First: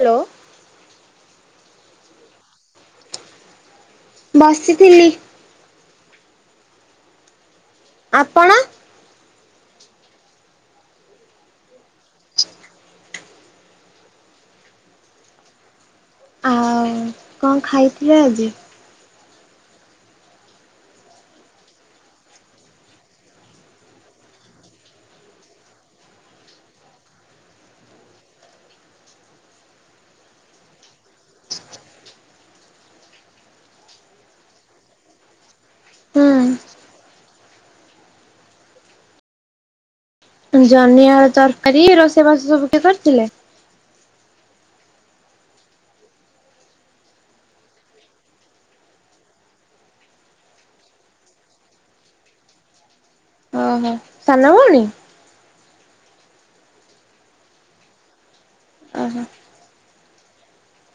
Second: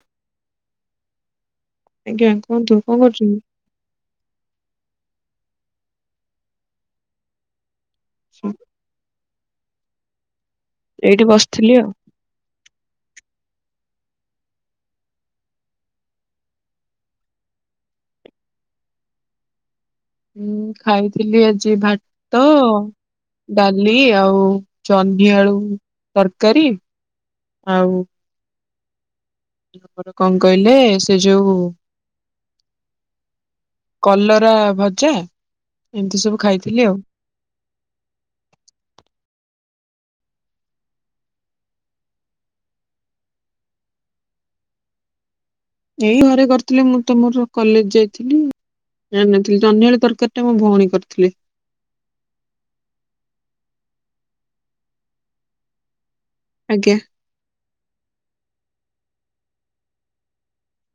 Hello. ଆଜ୍ଞା କୁହନ୍ତୁ, କଣ କରୁଛନ୍ତି? ବସିଥିଲି। ଆପଣ? ଏଇଠି ବସିଥିଲି ଆଉ। ଆଉ କଣ ଖାଇଥିଲେ ଆଜି? ମୁଁ ଖାଇଥିଲି ଆଜି ଭାତ ତ ଡାଲି ଆଉ ଜହ୍ନି ଆଳୁ ତରକାରୀ ଆଉ ତାପରେ କଣ କହିଲେ ସେ ଯୋଉ କଲରା ଭଜା, ଏମତି ସବୁ ହୁଁ ଖାଇଥିଲି ଆଉ। ଜହ୍ନି ଆଳୁ ତରକାରୀ, ରୋଷେଇବାସ ସବୁ କିଏ କରିଥିଲେ? ଏଇ ଘରେ କରିଥିଲେ। ମୁଁ ତ ମୋର କଲେଜ ଯାଇଥିଲି ଜାଣିନଥିଲି। ଜହ୍ନି ଆଳୁ ତରକାରୀଟା ମୋ ଭଉଣୀ କରିଥିଲେ। ଓହୋ। ସାନ ଭଉଣୀ? ଆଜ୍ଞା। ଓହୋ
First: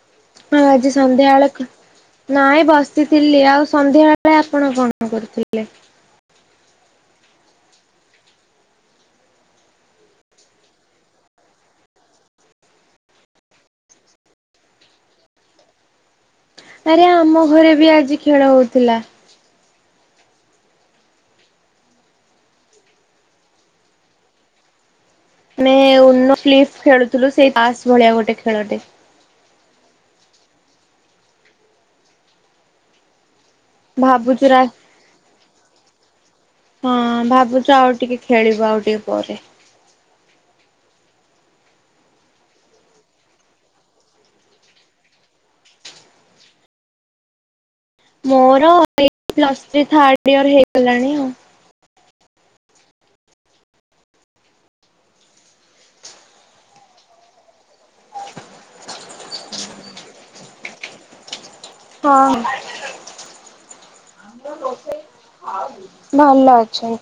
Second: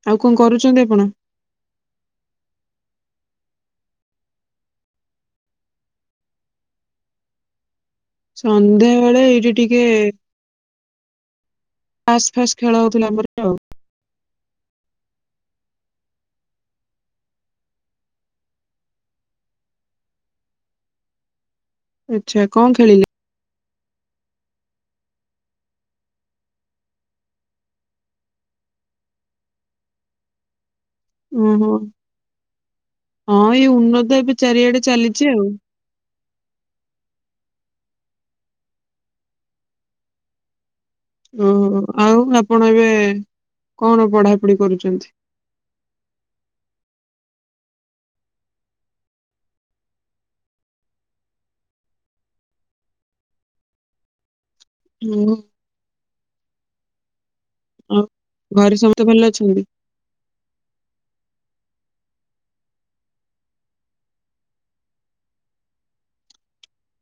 ଆଉ କଣ ହଁ କରୁଛନ୍ତି ଆଜି ଆପଣ? ସନ୍ଧ୍ୟା ଆଳକୁ ନାଇଁ ବସିଥିଲି। ଆଉ ସନ୍ଧ୍ୟାବେଳେ ଆପଣ କଣ କରୁଥିଲେ? ସନ୍ଧ୍ୟାବେଳେ ଏଇଠି ଟିକେ ତାସ୍ ଫାସ ଖେଳ ହଉଥିଲା ଆମରି ଆଉ। ଆରେ ଆମ ଘରେ ବି ଆଜି ଖେଳ ହଉଥିଲା। ଆଚ୍ଛା। କଣ ଖେଳିଲେ? ମାନେ [unintelligible] ଖେଳୁଥିଲୁ, ସେଇ ତାସ ଭଳିଆ ଗୋଟେ ଖେଳଟେ। ଓହୋ। ହଁ ଏଇ ଉନତ ଏବେ ଭାବୁଛୁ ରା ଚାରିଆଡେ ଚାଲିଛି ଆଉ। ହଁ ଭାବୁଛୁ ଆଉ ଟିକେ ଖେଳିବୁ ଆଉ ଟିକେ ପରେ। ଓହୋ। ଆଉ ଆପଣ ଏବେ କଣ ପଢାପଢି କରୁଚନ୍ତି? ମୋର ଏଇ ପ୍ଲସ୍ ଥ୍ରୀ ଥାର୍ଡିଅର ହେଇଗଲାଣି ଆଉ। ମୋ ଆଉ ଘରେ ସମସ୍ତେ ଭଲ ଅଛନ୍ତି? ହଁ। ଭଲ ଅଛନ୍ତି।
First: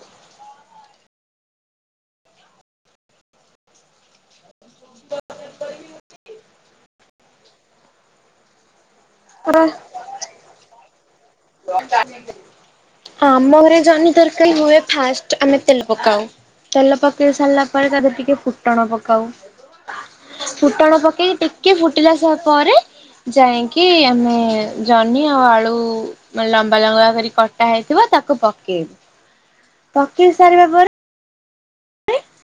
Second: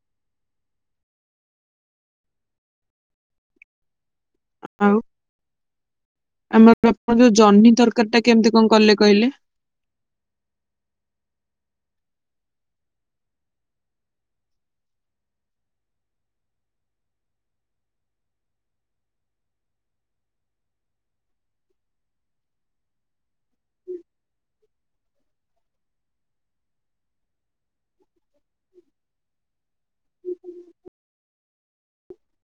ଆଉ ଆମର ତ ଆପଣ ଯୋଉ ଜହ୍ନି ତରକାରୀଟା କେମତି କଣ କଲେ କହିଲେ? [unintelligible] ଆମ ଘରେ ଜହନି ତରକାରୀ ହୁଏ ଫାଷ୍ଟ ଆମେ ତେଲ ପକାଉ। ତେଲ ପକେଇ ସାରିଲା ପରେ ତା ଦେହ ରେ ଟିକେ ଫୁଟଣ ପକାଉ। ଫୁଟଣ ପକେଇକି ଟିକେ ଫୁଟିଲା ସ ପରେ ଯାଇକି ଆମେ ଜହ୍ନି ଆଉ ଆଳୁ ମେ ଲମ୍ବା ଲମ୍ବା କରି କଟା ହେଇଥିବ ତାକୁ ପକେଇବୁ ପକେଇ ସାରିବା ପରେ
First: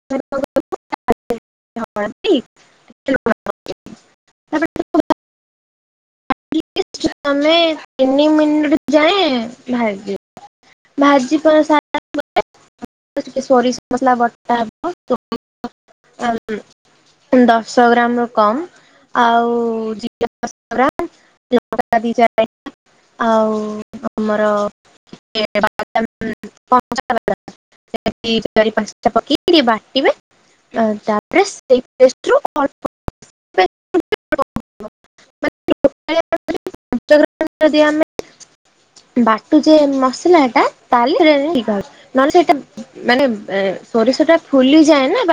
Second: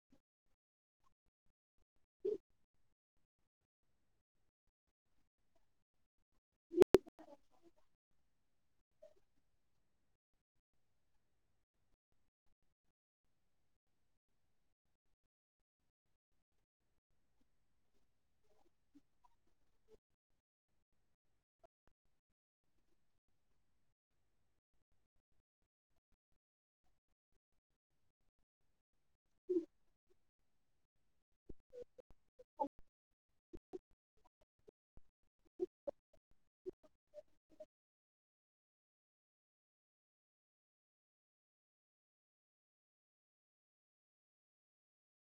[unintelligible] [unintelligible] ଏଟଲିଷ୍ଟ ତମେ ତିନି ମିନିଟ ଯାଇ ଭାଇ ଭାଜି ରୋଇସ୍ ତେଲ ମସଲା [unintelligible] [unintelligible] ଦଶ ଗ୍ରାମ ରୁ କମ୍ ଆଉ ଚିକେନ ମସଲା ଲଙ୍କା ଦି ଚାରିଟା [unintelligible] ଆଉ ଆମର [unintelligible] [unintelligible] ଚାରି ପାଞ୍ଚଟା ପକେଇକି ଟ ବାଟିବେ ତାପରେ ସେଇ [unintelligible] ପେଷ୍ଟ [unintelligible] [unintelligible] ଯଦି ଆମେ ବାଟୁ ଯେ ମସଲାଟା ତାହେଲେ ସେଟା ଠିକ ହବ ନହେଲେ ସେଇଟା ମାନେ ସୋରିଷଟା ଫୁଲିଯାଏ ନା ବା